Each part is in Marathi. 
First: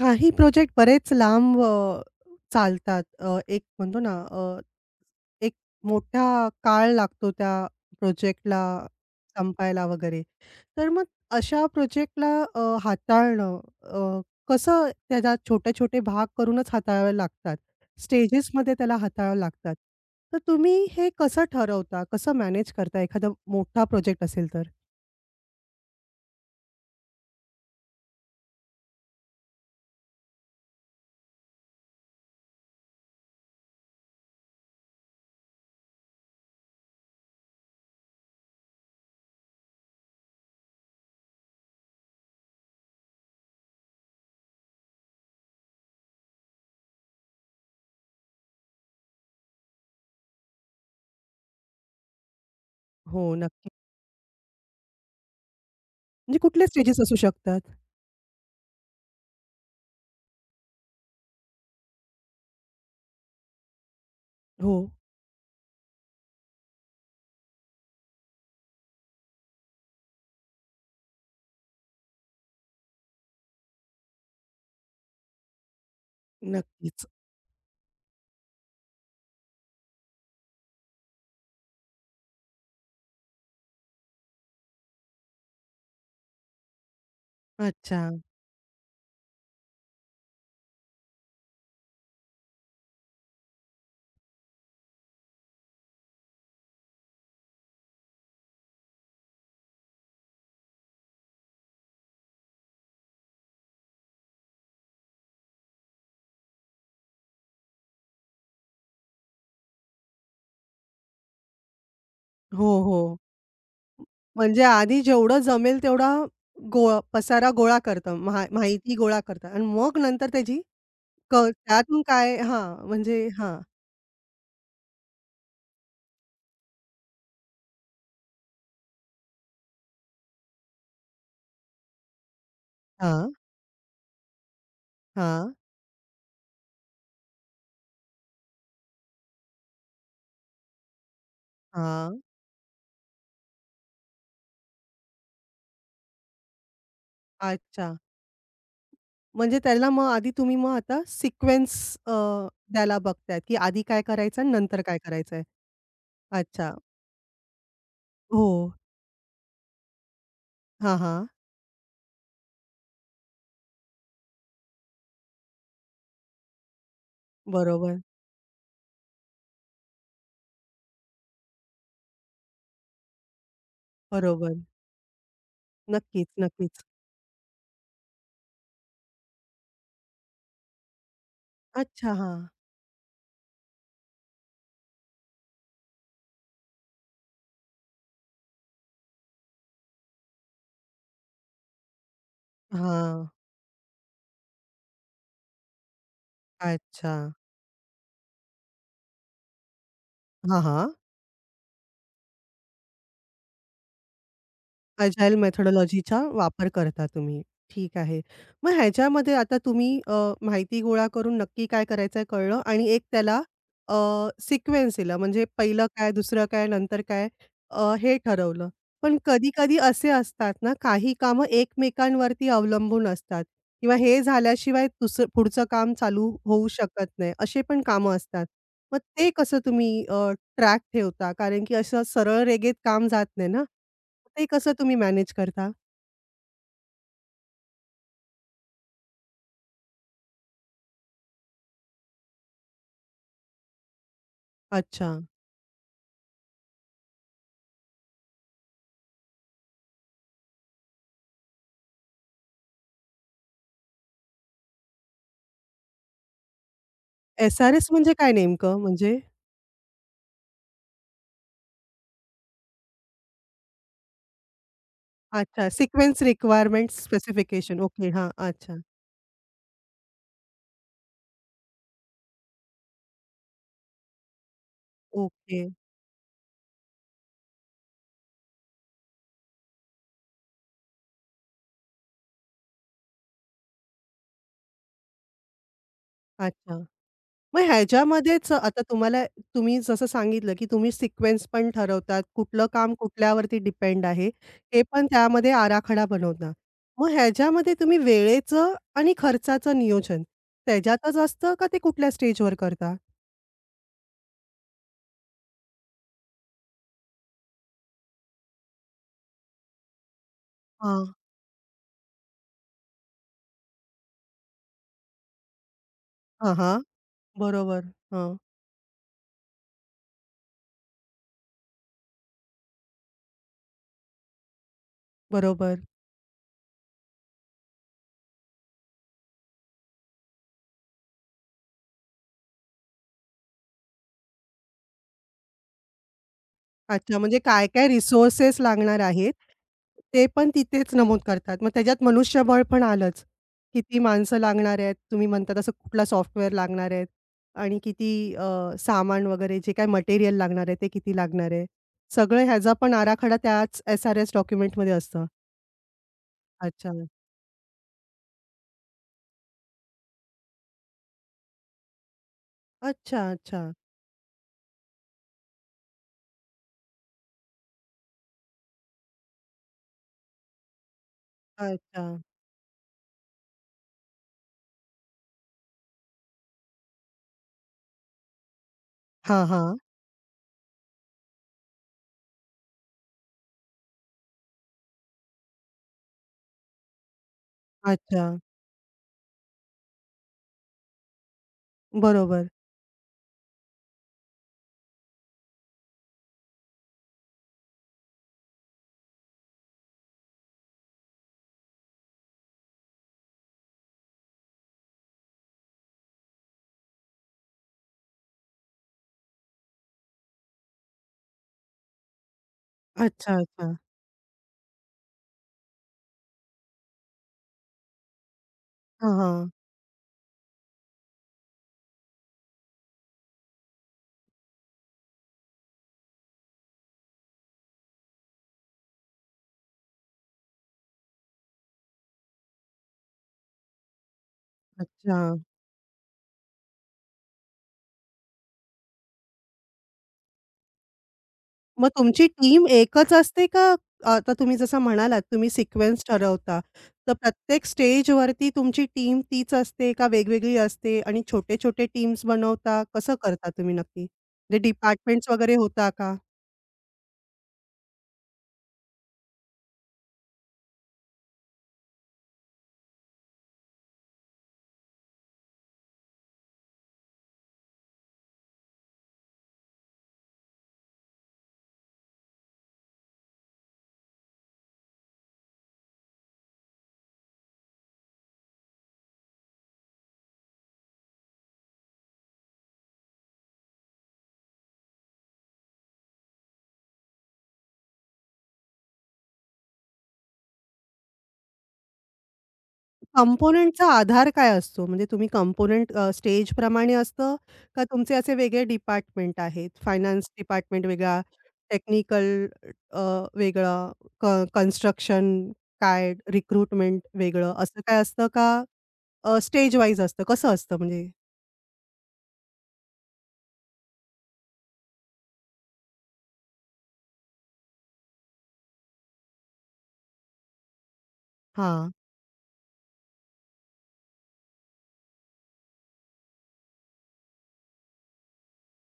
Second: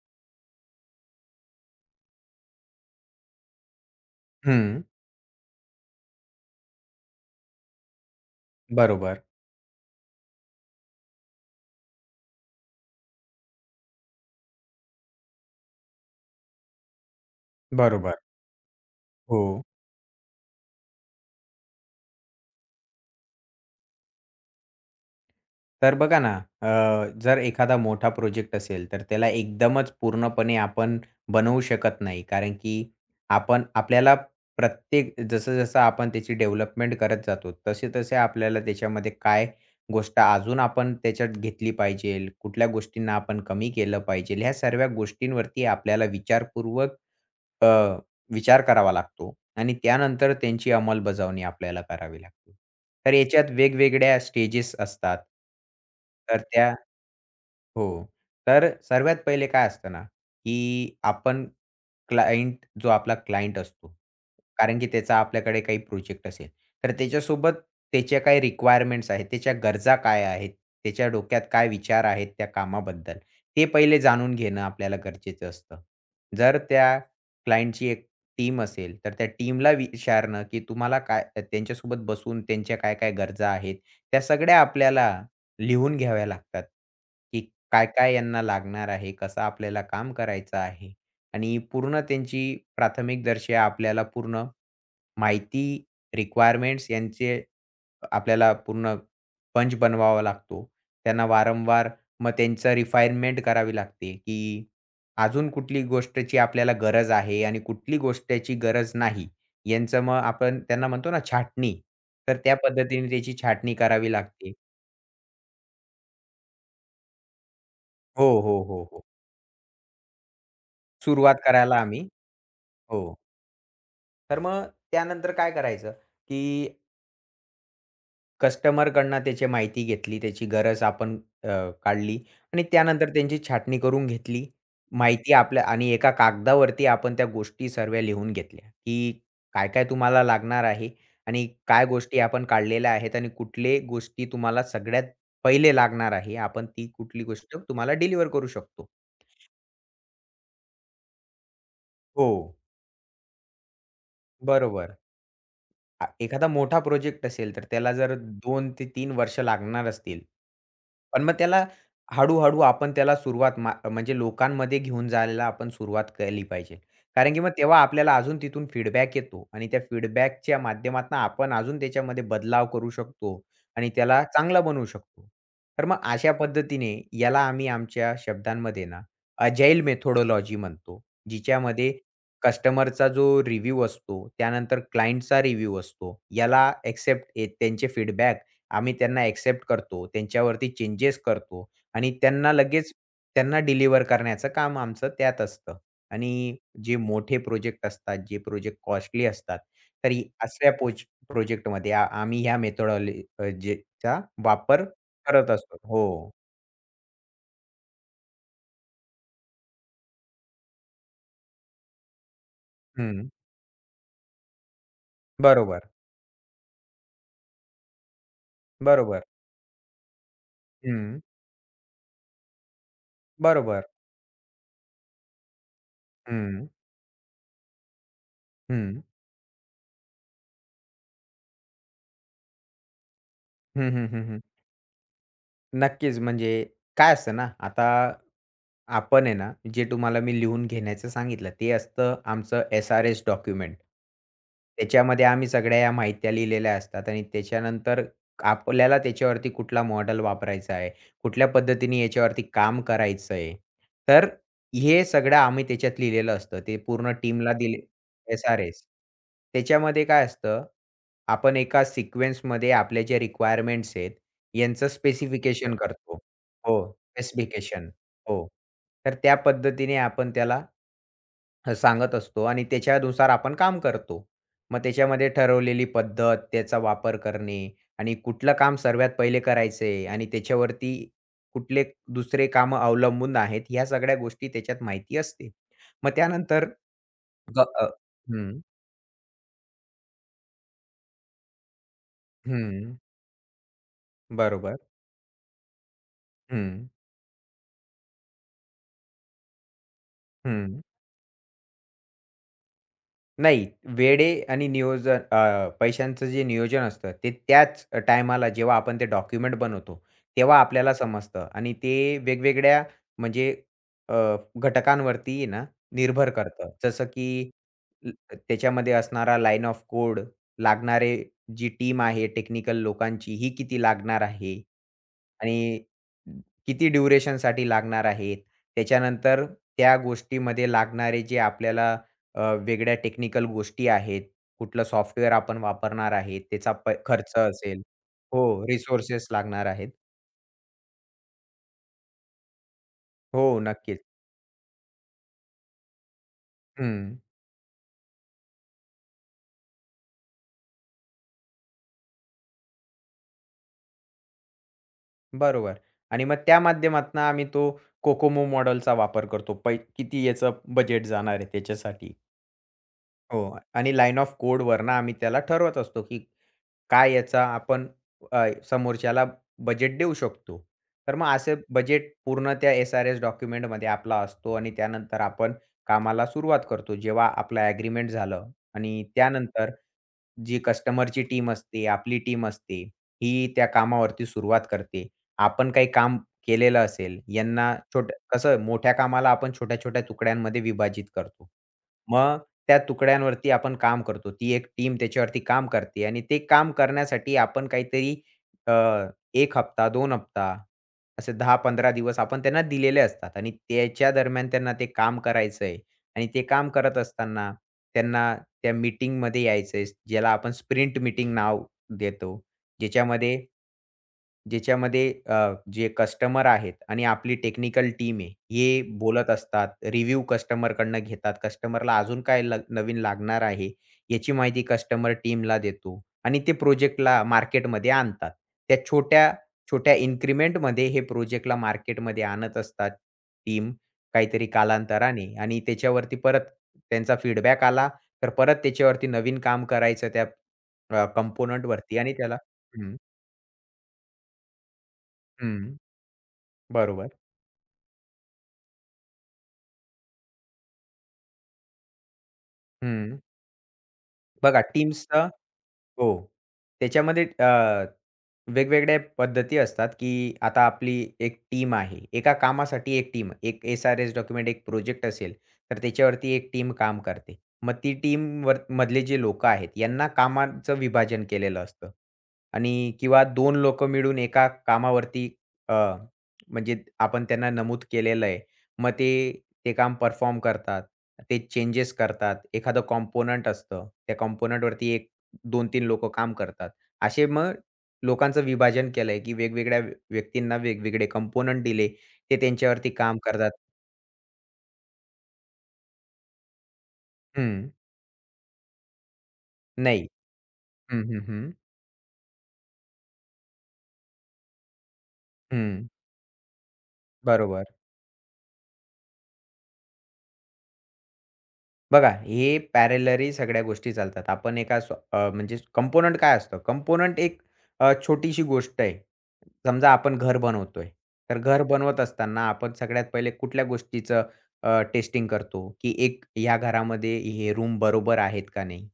काही प्रोजेक्ट बरेच लांब चालतात. एक म्हणतो ना हं. एक मोठा काळ लागतो त्या प्रोजेक्टला बरोबर, संपायला वगैरे. तर मग अशा प्रोजेक्टला हाताळणं कसं त्याला छोटे-छोटे भाग करूनच हाताळावे लागतात. बरोबर. स्टेजेसमध्ये त्याला हाताळावं हो. लागतात. तर तुम्ही हे कसं ठरवता? कसं मॅनेज करता एखादा मोठा प्रोजेक्ट असेल तर? तर बघा ना, जर एखादा मोठा प्रोजेक्ट असेल, तर त्याला एकदमच पूर्णपणे आपण बनवू शकत नाही. कारण की आपण आपल्याला प्रत्येक जसं-जसं आपण त्याची डेव्हलपमेंट करत जातो, तसे-तसे आपल्याला त्याच्यामध्ये काय गोष्ट अजून आपण त्याच्यात घेतली पाहिजेल, कुठल्या गोष्टींना आपण कमी केलं पाहिजेल, ह्या सर्व गोष्टींवरती आपल्याला विचारपूर्वक अ विचार करावा लागतो आणि त्यानंतर त्यांची अंमलबजावणी आपल्याला करावी लागते. तर हो, याच्यात नक्की. वेगवेगळ्या स्टेजेस असतात. म्हणजे तर कुठले त्या स्टेजेस असू शकतात? हो. तर सर्वात पहिले काय असतं ना, की आपण क्लायंट जो आपला क्लायंट असतो, हो, कारण की त्याचा आपल्याकडे काही प्रोजेक्ट असेल, तर त्याच्यासोबत त्याच्या काय रिक्वायरमेंट्स आहेत, त्याच्या गरजा काय आहेत, त्याच्या डोक्यात काय विचार आहेत त्या कामाबद्दल, ते पहिले जाणून घेणं आपल्याला गरजेचं असतं. जर त्या नक्कीच. क्लायंटची एक टीम असेल, तर त्या टीमला विचारणं, की तुम्हाला काय त्यांच्यासोबत बसून त्यांच्या काय-काय गरजा आहेत, त्या सगळ्या आपल्याला लिहून घ्याव्या लागतात, की अच्छा. काय-काय यांना लागणार आहे, कसं आपल्याला काम करायचं आहे आणि पूर्ण त्यांची प्राथमिकदर्शा आपल्याला पूर्ण माहिती, रिक्वायरमेंट्स यांचे आपल्याला पूर्ण पंच बनवावा लागतो. त्यांना वारंवार मग त्यांचं रिफाईनमेंट करावी लागते, की अजून कुठली गोष्टची आपल्याला गरज आहे आणि कुठली गोष्टची गरज नाही. यांचं मग आपण त्यांना म्हणतो ना छाटणी, तर त्या हो, हो. पद्धतीने त्याची छाटणी करावी लागते. म्हणजे आधी जेवढं जमेल तेवढा गो पसारा गोळा करतं. हो, हो, हो, माहिती हो. गोळा करतं आणि मग नंतर त्याची क सुरुवात करायला आम्ही त्यातून काय हां, हो. म्हणजे हां, तर मग त्यानंतर काय करायचं, की कस्टमरकडनं त्याची माहिती घेतली, त्याची गरज आपण अ, काढली आणि त्यानंतर हां, त्यांची छाटणी करून घेतली. माहिती हां, आपल्या आणि एका कागदावरती आपण त्या गोष्टी सर्व लिहून घेतल्या, की काय-काय तुम्हाला लागणार आहे आणि काय गोष्टी हां. आपण काढलेल्या आहेत आणि कुठले गोष्टी तुम्हाला सगळ्यात पहिले लागणार आहे. आपण ती कुठली गोष्ट तुम्हाला अच्छा. डिलिव्हर करू शकतो. म्हणजे त्याला मग आधी तुम्ही मग आता सिक्वेन्स अ, हो, द्यायला बघताय, की आधी काय करायचं आणि नंतर बरोबर. काय करायचंय. एखादा अच्छा. मोठा प्रोजेक्ट असेल, तर त्याला जर हो. 2 ते 3 वर्ष लागणार असतील, हां, पण हां. मग त्याला हळू-हळू आपण त्याला सुरुवात म्हणजे लोकांमध्ये घेऊन जायला आपण सुरुवात केली पाहिजे. कारण की मग तेव्हा बरोबर, आपल्याला अजून तिथून फीडबॅक येतो आणि त्या फीडबॅकच्या माध्यमातून आपण अजून त्याच्यामध्ये बदलाव करू शकतो आणि त्याला बरोबर. चांगला बनवू शकतो. तर मग नक्कीच, अशा नक्कीच. पद्धतीने याला आम्ही आमच्या शब्दांमध्ये ना अजाईल मेथोडॉलॉजी म्हणतो. जिच्यामध्ये अच्छा. हां. कस्टमरचा जो रिव्ह्यू असतो, त्यानंतर क्लायंटचा रिव्ह्यू असतो. याला एक्सेप्ट त्यांचे फीडबॅक आम्ही त्यांना एक्सेप्ट करतो. त्यांच्यावरती चेंजेस करतो आणि त्यांना लगेच हां. त्यांना डिलिव्हर करण्याचं काम आमचं त्यात असतं. आणि जे अच्छा. मोठे प्रोजेक्ट असतात, जे प्रोजेक्ट कॉस्टली असतात, तरी हां, असल्या हां. प्रोजेक्टमध्ये आम्ही ह्या मेथोडॉलॉजी वापर अजाईल करत असतो. हो. मेथोडॉलॉजीचा वापर करता तुम्ही. ठीक आहे. मग ह्याच्यामध्ये आता तुम्ही माहिती गोळा करून नक्की काय करायचंय कळलं आणि एक हं. त्याला अ, सिक्वेन्स दिला म्हणजे पहिलं बरोबर, काय, दुसरं काय, नंतर काय हे ठरवलं. पण बरोबर. कधी-कधी असे असतात ना, काही हं. कामं एकमेकांवरती अवलंबून असतात बरोबर. किंवा हे झाल्याशिवाय पुढचं काम चालू हं. होऊ शकत नाही. असे पण कामं असतात. मग हं. ते कसं तुम्ही ट्रॅक ठेवता? कारण की असं सरळ रेघेत काम जात नाही ना. हं, हं, हं, हं. ते कसं तुम्ही मॅनेज करता? नक्कीच. म्हणजे काय असतं ना, आता आपण आहे ना, जे तुम्हाला मी लिहून घेण्याचं सांगितलं, ते असतं आमचं एस-आर-एस डॉक्युमेंट. अच्छा. त्याच्यामध्ये आम्ही सगळ्या या माहित्या लिहिलेल्या असतात आणि त्याच्यानंतर आपल्याला त्याच्यावरती कुठला मॉडेल वापरायचा आहे, कुठल्या पद्धतीने याच्यावरती काम करायचं आहे. तर हे सगळं आम्ही त्याच्यात लिहिलेलं असतं. ते पूर्ण टीमला दिले एस-आर-एस म्हणजे काय नेमकं? एस-आर-एस. म्हणजे? त्याच्यामध्ये काय असतं, आपण एका सिक्वेन्समध्ये आपल्या ज्या रिक्वायरमेंट्स आहेत, यांचं अच्छा. स्पेसिफिकेशन करतो. सिक्वेन्स हो, रिक्वायरमेंट्स स्पेसिफिकेशन. स्पेसिफिकेशन. ओके. हां. हो. अच्छा. तर त्या पद्धतीने आपण त्याला सांगत असतो आणि त्याच्यानुसार आपण काम करतो. मग त्याच्यामध्ये ओके. ठरवलेली पद्धत, त्याचा वापर करणे आणि कुठलं काम सर्वात पहिले करायचंय आणि त्याच्यावरती कुठले दुसरे कामं अवलंबून आहेत, ह्या सगळ्या गोष्टी त्याच्यात माहिती असते. मग त्यानंतर अच्छा. ग मग अ, ह्याच्यामध्येच हं, आता तुम्हाला तुम्ही जसं सांगितलं, की तुम्ही सिक्वेन्स पण ठरवतात, कुठलं काम हं. कुठल्यावरती डिपेंड आहे, बरोबर. हे पण त्यामध्ये आराखडा बनवता. हं, मग ह्याच्यामध्ये तुम्ही वेळेचं आणि खर्चाचं नियोजन हं. त्याच्यातच असतं का ते कुठल्या स्टेजवर करता? नाही, वेळे आणि नियोजन पैशांचं जे नियोजन असतं, ते त्याच टायमाला जेव्हा आपण ते डॉक्युमेंट बनवतो, तेव्हा आपल्याला हां. समजतं आणि ते वेगवेगळ्या म्हणजे अ, घटकांवरती आहे ना, निर्भर हां, करतं. हां. जसं की बरोबर. हं. त्याच्यामध्ये असणारा लाईन ऑफ कोड, लागणारे जी टीम आहे टेक्निकल लोकांची, ही किती लागणार आहे आणि बरोबर. किती ड्युरेशनसाठी लागणार आहेत. त्याच्यानंतर त्या गोष्टीमध्ये लागणारे जे आपल्याला वेगळ्या टेक्निकल गोष्टी आहेत. कुठलं सॉफ्टवेअर आपण वापरणार आहे, त्याचा अच्छा, खर्च म्हणजे असेल. काय-काय रिसोर्सेस हो, लागणार रिसोर्सेस आहेत, लागणार आहेत. ते पण तिथेच नमूद करतात. मग त्याच्यात मनुष्यबळ पण आलंच. हो, किती नक्कीच. माणसं लागणार आहेत, तुम्ही म्हणता तसं कुठला सॉफ्टवेअर लागणार हं, आहेत आणि किती सामान वगैरे जे काही मटेरियल लागणार आहे, ते किती लागणार आहे. सगळं ह्याचा पण आराखडा त्याच एस-आर-एस डॉक्युमेंटमध्ये असतं. बरोबर. आणि मग त्या अच्छा. माध्यमातून आम्ही तो कोकोमो मॉडेलचा वापर करतो. किती याचं बजेट जाणार आहे त्याच्यासाठी. अच्छा, हो अच्छा. आणि लाईन ऑफ कोडवरनं आम्ही त्याला ठरवत असतो, की काय याचा आपण समोरच्याला बजेट देऊ शकतो. तर मग असे अच्छा. बजेट पूर्ण त्या एस-आर-एस डॉक्युमेंटमध्ये आपला असतो आणि त्यानंतर आपण कामाला सुरुवात करतो. जेव्हा आपलं ॲग्रीमेंट झालं आणि हां, त्यानंतर हां. जी कस्टमरची टीम असते, आपली टीम असते, ही त्या कामावरती सुरुवात करते. आपण काही काम केलेलं असेल, यांना छोट्या अच्छा. कसं मोठ्या कामाला आपण छोट्या-छोट्या तुकड्यांमध्ये विभाजित करतो. मग बरोबर. त्या तुकड्यांवरती आपण काम करतो. ती एक टीम त्याच्यावरती काम करते आणि ते काम करण्यासाठी आपण काहीतरी अ, 1 हप्ता, 2 हप्ता असे 10-15 दिवस आपण त्यांना दिलेले असतात आणि त्याच्या दरम्यान त्यांना ते काम करायचंय आणि ते काम करत असताना त्यांना त्या मीटिंगमध्ये यायचंय, ज्याला आपण स्प्रिंट मीटिंग नाव देतो. ज्याच्यामध्ये अच्छा, अच्छा. ज्याच्यामध्ये जे कस्टमर आहेत आणि आपली टेक्निकल टीम आहे, हे हां, बोलत हां. असतात. रिव्ह्यू कस्टमरकडनं घेतात. कस्टमरला अजून काय नवीन लागणार आहे, याची माहिती कस्टमर टीमला देतो आणि ते प्रोजेक्टला मार्केटमध्ये आणतात. त्या छोट्या-छोट्या इन्क्रिमेंटमध्ये हे प्रोजेक्टला मार्केटमध्ये आणत असतात टीम काहीतरी अच्छा. कालांतराने आणि त्याच्यावरती परत त्यांचा फीडबॅक आला, तर परत त्याच्यावरती नवीन काम करायचं त्या मग कंपोनंटवरती आणि तुमची त्याला टीम हं, एकच असते का आता तुम्ही जसं म्हणालात, तुम्ही हं. सिक्वेन्स ठरवता. बरोबर. तर प्रत्येक स्टेजवरती तुमची टीम तीच असते का वेगवेगळी असते आणि छोटे-छोटे टीम्स बनवता? कसं हं. करता तुम्ही नक्की? म्हणजे बघा टीम्सचा, डिपार्टमेंट्स वगैरे होता हो. का? त्याच्यामध्ये वेगवेगळ्या पद्धती असतात, की आता आपली एक टीम आहे. एका कामासाठी एक टीम, एक एस-आर-एस डॉक्युमेंट, एक प्रोजेक्ट असेल, तर त्याच्यावरती एक टीम काम करते. मग ती टीमवर मधले जे लोकं आहेत, यांना कामाचं विभाजन केलेलं असतं आणि किंवा 2 लोकं मिळून एका कामावरती अ, म्हणजे आपण त्यांना नमूद केलेलं आहे. मग ते, ते काम परफॉर्म करतात. ते चेंजेस करतात. एखादं कॉम्पोनंट असतं. त्या कॉम्पोनंटवरती 2-3 लोकं काम करतात. असे मग लोकांचं विभाजन केलंय, की वेगवेगळ्या व्यक्तींना वेगवेगळे कंपोनंट दिले. ते त्यांच्यावरती काम करतात. कंपोनेंटचा आधार काय असतो? म्हणजे तुम्ही कंपोनेंट स्टेजप्रमाणे असतं हं. का तुमचे असे वेगळे डिपार्टमेंट आहेत? नाही. फायनान्स डिपार्टमेंट हं, वेगळा, हं, हं. टेक्निकल अ, वेगळं, क कन्स्ट्रक्शन हं. काय, रिक्रुटमेंट वेगळं बरोबर. असं काय असतं का स्टेज वाईज असतं? कसं असतं म्हणजे? बघा, हे पॅरलली सगळ्या गोष्टी चालतात. आपण एका म्हणजे कंपोनंट काय असतं? कंपोनंट एक छोटीशी गोष्ट आहे. समजा आपण घर बनवतोय. तर घर हां. बनवत असताना आपण सगळ्यात पहिले कुठल्या गोष्टीचं टेस्टिंग करतो, की एक ह्या घरामध्ये हे रूम बरोबर आहेत का नाही?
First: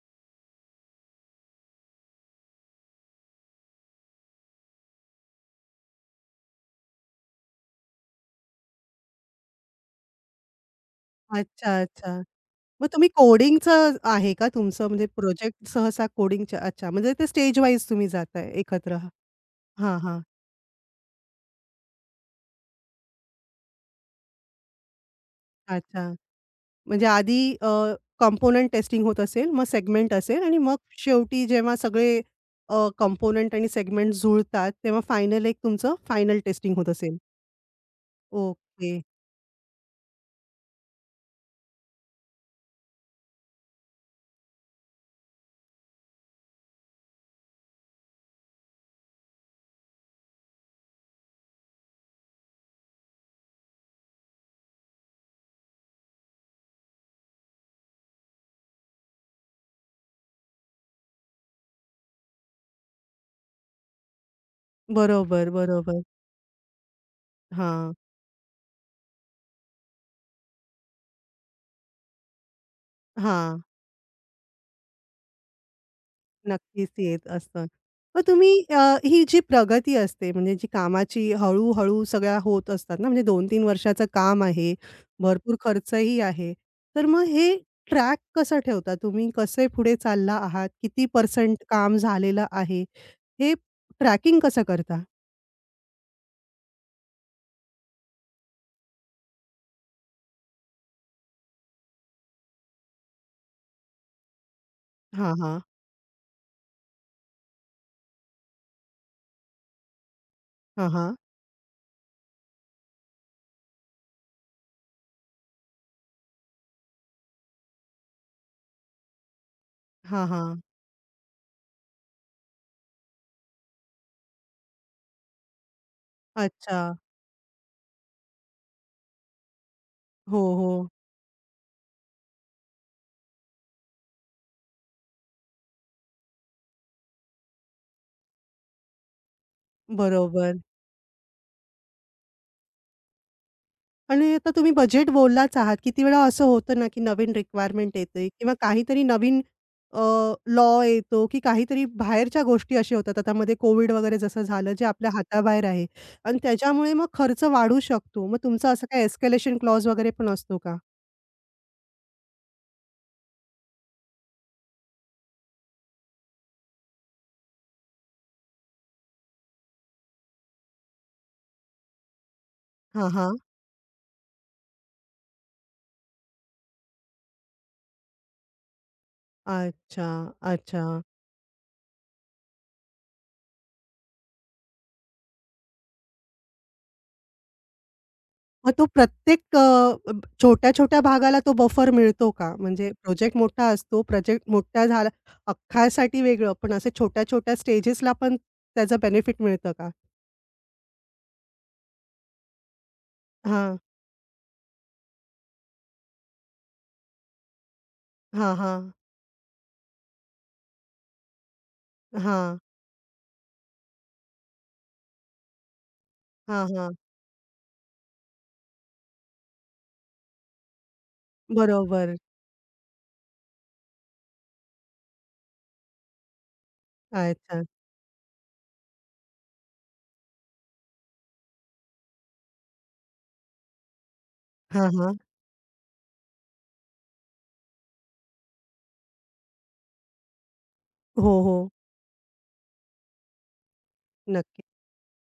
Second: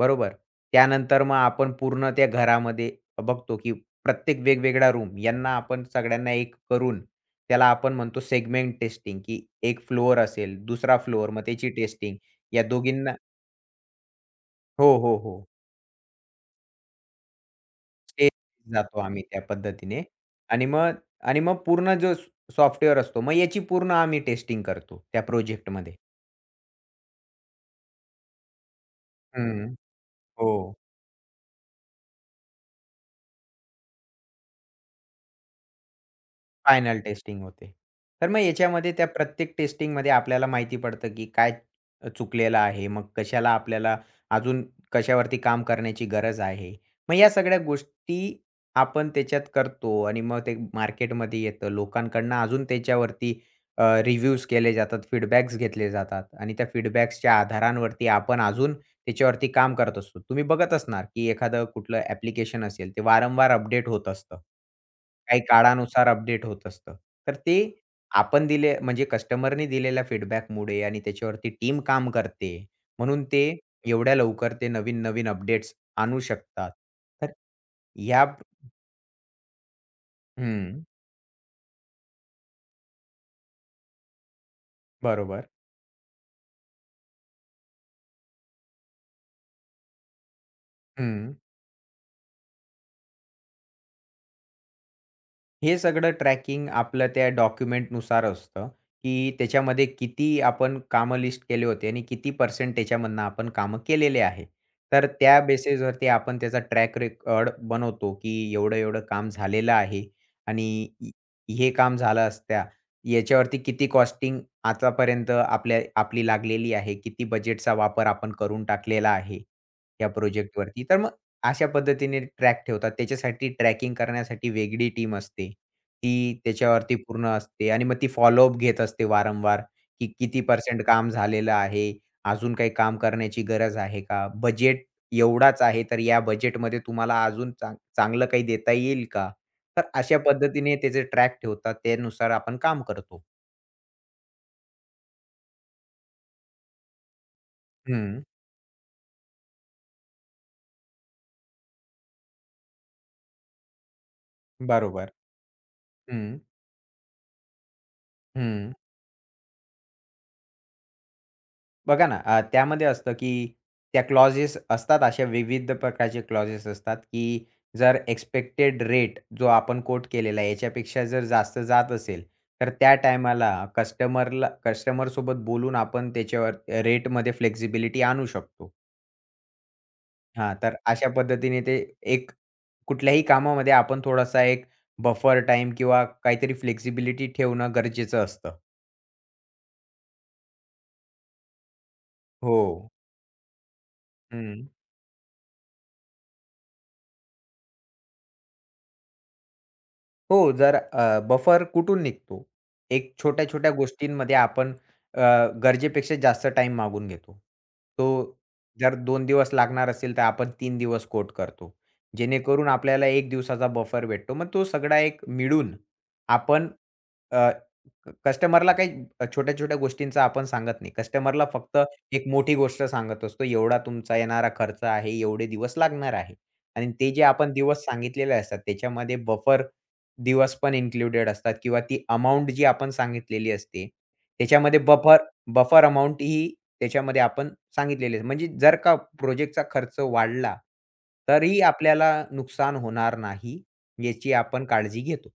बरोबर. त्यानंतर मग आपण पूर्ण त्या घरामध्ये बघतो, की प्रत्येक वेगवेगळा रूम यांना आपण सगळ्यांना एक करून त्याला आपण म्हणतो सेगमेंट टेस्टिंग, की एक फ्लोअर असेल, दुसरा फ्लोअर मग त्याची अच्छा, टेस्टिंग. अच्छा. या मग तुम्ही दोघींना कोडिंगचं आहे का तुमचं हो, म्हणजे हो, हो. प्रोजेक्ट सहसा कोडिंगच्या अच्छा म्हणजे ते स्टेज वाईज तुम्ही ते जाताय एकत्र. जातो आम्ही त्या हां, पद्धतीने हां. आणि मग पूर्ण जो सॉफ्टवेअर असतो, मग याची पूर्ण आम्ही टेस्टिंग करतो त्या प्रोजेक्टमध्ये. अच्छा. म्हणजे आधी कंपोनंट टेस्टिंग होत असेल, मग हं. सेगमेंट असेल आणि हो. मग शेवटी जेव्हा सगळे कंपोनंट आणि सेगमेंट जुळतात, तेव्हा फायनल एक तुमचं फायनल टेस्टिंग होत फायनल असेल. टेस्टिंग होते. तर मग ओके. याच्यामध्ये त्या प्रत्येक टेस्टिंगमध्ये आपल्याला माहिती पडतं, की काय चुकलेलं आहे. मग कशाला आपल्याला अजून कशावरती काम करण्याची गरज आहे. मग या सगळ्या गोष्टी आपण त्याच्यात करतो आणि मग ते मार्केटमध्ये येतं. लोकांकडनं अजून त्याच्यावरती रिव्ह्यूज केले जातात, फीडबॅक्स घेतले जातात आणि त्या फीडबॅक्सच्या आधारांवरती आपण अजून त्याच्यावरती काम करत असतो. तुम्ही बघत असणार, की एखादं कुठलं ॲप्लिकेशन असेल, ते वारंवार अपडेट होत असतं. काही बरोबर, बरोबर. काळानुसार अपडेट होत असतं. तर ते हां, आपण दिले म्हणजे कस्टमरनी दिलेल्या फीडबॅकमुळे आणि त्याच्यावरती टीम काम करते. म्हणून ते हां. एवढ्या लवकर ते नवीन-नवीन अपडेट्स आणू शकतात. नक्कीच तर येत असतं. मग या तुम्ही ही जी प्रगती असते म्हणजे जी हं. कामाची हळू सगळ्या होत असतात ना, म्हणजे 2-3 वर्षाचं काम आहे, बरोबर. भरपूर खर्चही आहे. तर मग हे ट्रॅक कसं ठेवता तुम्ही? कसे पुढे चालला आहात? किती हं. पर्सेंट काम झालेलं आहे? हे ट्रॅकिंग कसं करता? हे सगळं ट्रॅकिंग आपलं त्या डॉक्युमेंटनुसार असतं, की त्याच्यामध्ये किती आपण कामं लिस्ट केले होते आणि किती पर्सेंट त्याच्यामधनं आपण कामं केलेले आहे. तर हां, त्या हां. बेसिसवरती आपण त्याचा ट्रॅक रेकॉर्ड बनवतो, की एवढं-एवढं काम झालेलं आहे आणि हां, हां. हे काम झालं असत्या. याच्यावरती किती कॉस्टिंग आतापर्यंत आपल्या आपली लागलेली आहे, किती बजेटचा वापर आपण करून टाकलेला आहे, या हां, हां. प्रोजेक्टवरती. तर मग अशा पद्धतीने ट्रॅक ठेवतात. त्याच्यासाठी ट्रॅकिंग करण्यासाठी वेगळी टीम असते. ती अच्छा. त्याच्यावरती पूर्ण असते आणि मग ती फॉलोअप घेत असते वारंवार, की हो, किती पर्सेंट हो. काम झालेलं आहे? अजून काही काम करण्याची गरज आहे का? बजेट एवढाच आहे, तर या बजेटमध्ये तुम्हाला अजून चांगलं काही देता येईल का? तर अशा बरोबर. पद्धतीने त्याचे ट्रॅक ठेवतात. त्यानुसार आपण काम करतो. आणि आता तुम्ही बजेट बोललाच आहात. किती वेळा असं होतं ना, की नवीन रिक्वायरमेंट हं, येते किंवा काहीतरी नवीन लॉ येतो, की काहीतरी बाहेरच्या गोष्टी अशा होतात. आता मध्ये कोविड वगैरे जसं झालं, जे आपल्या बरोबर. हाताबाहेर आहे आणि हं, त्याच्यामुळे मग खर्च वाढू शकतो. मग तुमचा हं. असं काही एस्केलेशन क्लॉज वगैरे पण असतो का? बघा ना, त्यामध्ये असतं की त्या क्लॉजेस असतात अशा विविध प्रकारचे क्लॉजेस असतात, की जर एक्स्पेक्टेड रेट जो आपण कोट केलेला आहे याच्यापेक्षा जर जास्त जात असेल, तर त्या हां, हां. टायमाला कस्टमरसोबत बोलून आपण त्याच्यावर रेटमध्ये फ्लेक्सिबिलिटी आणू शकतो. अच्छा, हां, तर अच्छा. अशा पद्धतीने ते एक कुठल्याही कामामध्ये आपण थोडासा एक बफर टाईम किंवा काहीतरी फ्लेक्सिबिलिटी ठेवणं गरजेचं असतं. मग तो प्रत्येक छोट्या-छोट्या भागाला तो बफर मिळतो का? हो. म्हणजे प्रोजेक्ट मोठा असतो, प्रोजेक्ट हं. मोठा झाला अख्खासाठी वेगळं, पण असे छोट्या-छोट्या स्टेजेसला पण त्याचं बेनिफिट मिळतं का? हो, जर बफर कुठून निघतो? एक छोट्या-छोट्या हां. गोष्टींमध्ये आपण अ, गरजेपेक्षा जास्त टाइम मागून घेतो. तो हां, हां. जर 2 दिवस लागणार असेल, तर आपण 3 दिवस कोट करतो. हां. जेणेकरून आपल्याला 1 दिवसाचा बफर भेटतो. मग तो सगळा एक मिळून हां, आपण हां. अ, कस्टमरला काही छोट्या-छोट्या गोष्टींचा आपण सांगत नाही. कस्टमरला फक्त बरोबर. एक मोठी गोष्ट सांगत असतो. एवढा तुमचा येणारा खर्च आहे, एवढे दिवस लागणार आहे. आणि ते जे आपण अच्छा. दिवस सांगितलेले असतात त्याच्यामध्ये बफर दिवस पण इन्क्लुडेड असतात किंवा ती अमाउंट जी आपण सांगितलेली असते, त्याच्यामध्ये हां, हां. बफर बफर अमाउंट ही त्याच्यामध्ये आपण सांगितलेली आहे. म्हणजे जर का प्रोजेक्टचा खर्च वाढला, हो, तरी हो. आपल्याला नुकसान होणार नाही, याची नक्की. आपण काळजी घेतो.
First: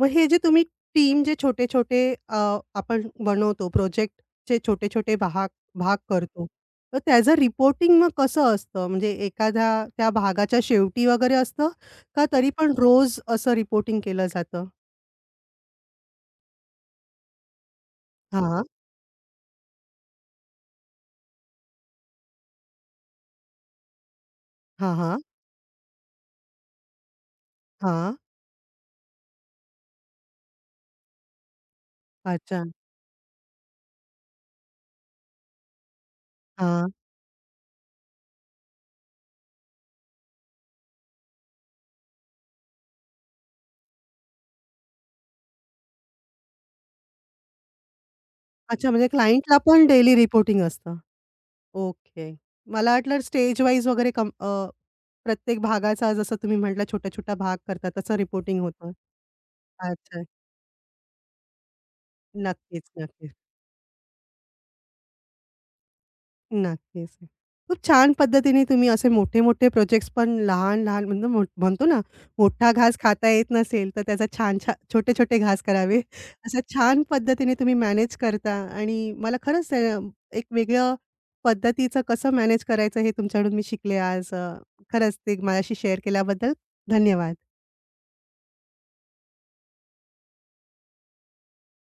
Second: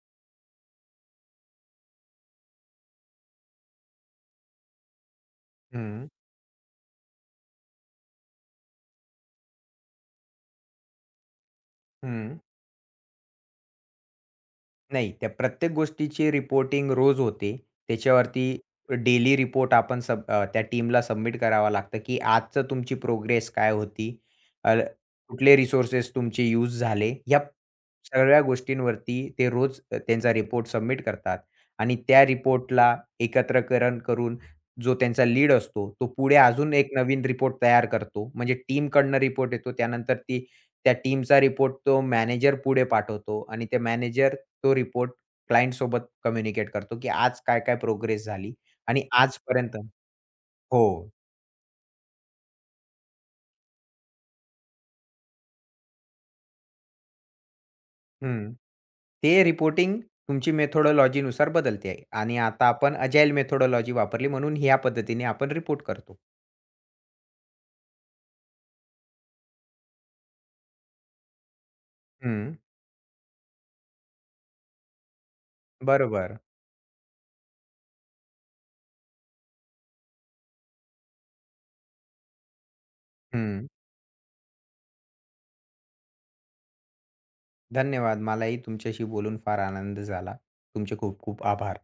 मग हे जे तुम्ही टीम जे छोटे-छोटे अ, आपण बनवतो प्रोजेक्टचे छोटे-छोटे भाग भाग हं, करतो. तर त्याचं रिपोर्टिंग मग कसं असतं? म्हणजे एखाद्या त्या भागाच्या शेवटी वगैरे असतं का हं. तरी पण रोज असं रिपोर्टिंग केलं जातं? नाही, त्या प्रत्येक गोष्टीची रिपोर्टिंग रोज होते. त्याच्यावरती हां, डेली रिपोर्ट आपण त्या टीमला सबमिट करावा लागतं, की आजचं तुमची प्रोग्रेस काय होती? अ, हां, हां, कुठले रिसोर्सेस तुमचे यूज झाले? या हां. सगळ्या गोष्टींवरती ते रोज त्यांचा रिपोर्ट सबमिट करतात आणि त्या अच्छा. रिपोर्टला एकत्रकरण करून जो त्यांचा लीड असतो, तो पुढे अजून हां. एक नवीन रिपोर्ट तयार करतो. म्हणजे टीमकडनं रिपोर्ट येतो. त्यानंतर ती त्या टीमचा रिपोर्ट तो मॅनेजर पुढे पाठवतो आणि ते मॅनेजर तो रिपोर्ट क्लायंट सोबत कम्युनिकेट करतो, की आज काय-काय प्रोग्रेस झाली अच्छा आणि म्हणजे क्लायंटला आजपर्यंत पण डेली रिपोर्टिंग असतं. हो. ओके. मला वाटलं स्टेज वाईज वगैरे प्रत्येक भागाचा जसं तुम्ही म्हटलं छोटा-छोटा भाग करता तसं हं. रिपोर्टिंग होतं. ते रिपोर्टिंग अच्छा. तुमची मेथोडॉलॉजीनुसार बदलते आहे आणि आता नक्कीच, आपण अजाईल नक्कीच. मेथोडॉलॉजी वापरली म्हणून ह्या पद्धतीने आपण रिपोर्ट करतो. नक्कीच. खूप छान पद्धतीने तुम्ही असे मोठे-मोठे प्रोजेक्ट्स पण लहान-लहान म्हणजे म्हणतो ना, हं. मोठा घास खाता येत नसेल, तर त्याचा छान-छान छोटे-छोटे घास करावे. बरोबर. असं छान पद्धतीने तुम्ही मॅनेज करता आणि मला खरंच एक वेगळं पद्धतीचं कसं मॅनेज करायचं हे तुमच्याकडून मी हं. शिकले आज. खरंच ते माझ्याशी शेअर केल्याबद्दल धन्यवाद. धन्यवाद. मलाही तुमच्याशी बोलून फार आनंद झाला. तुमचे खूप खूप आभार.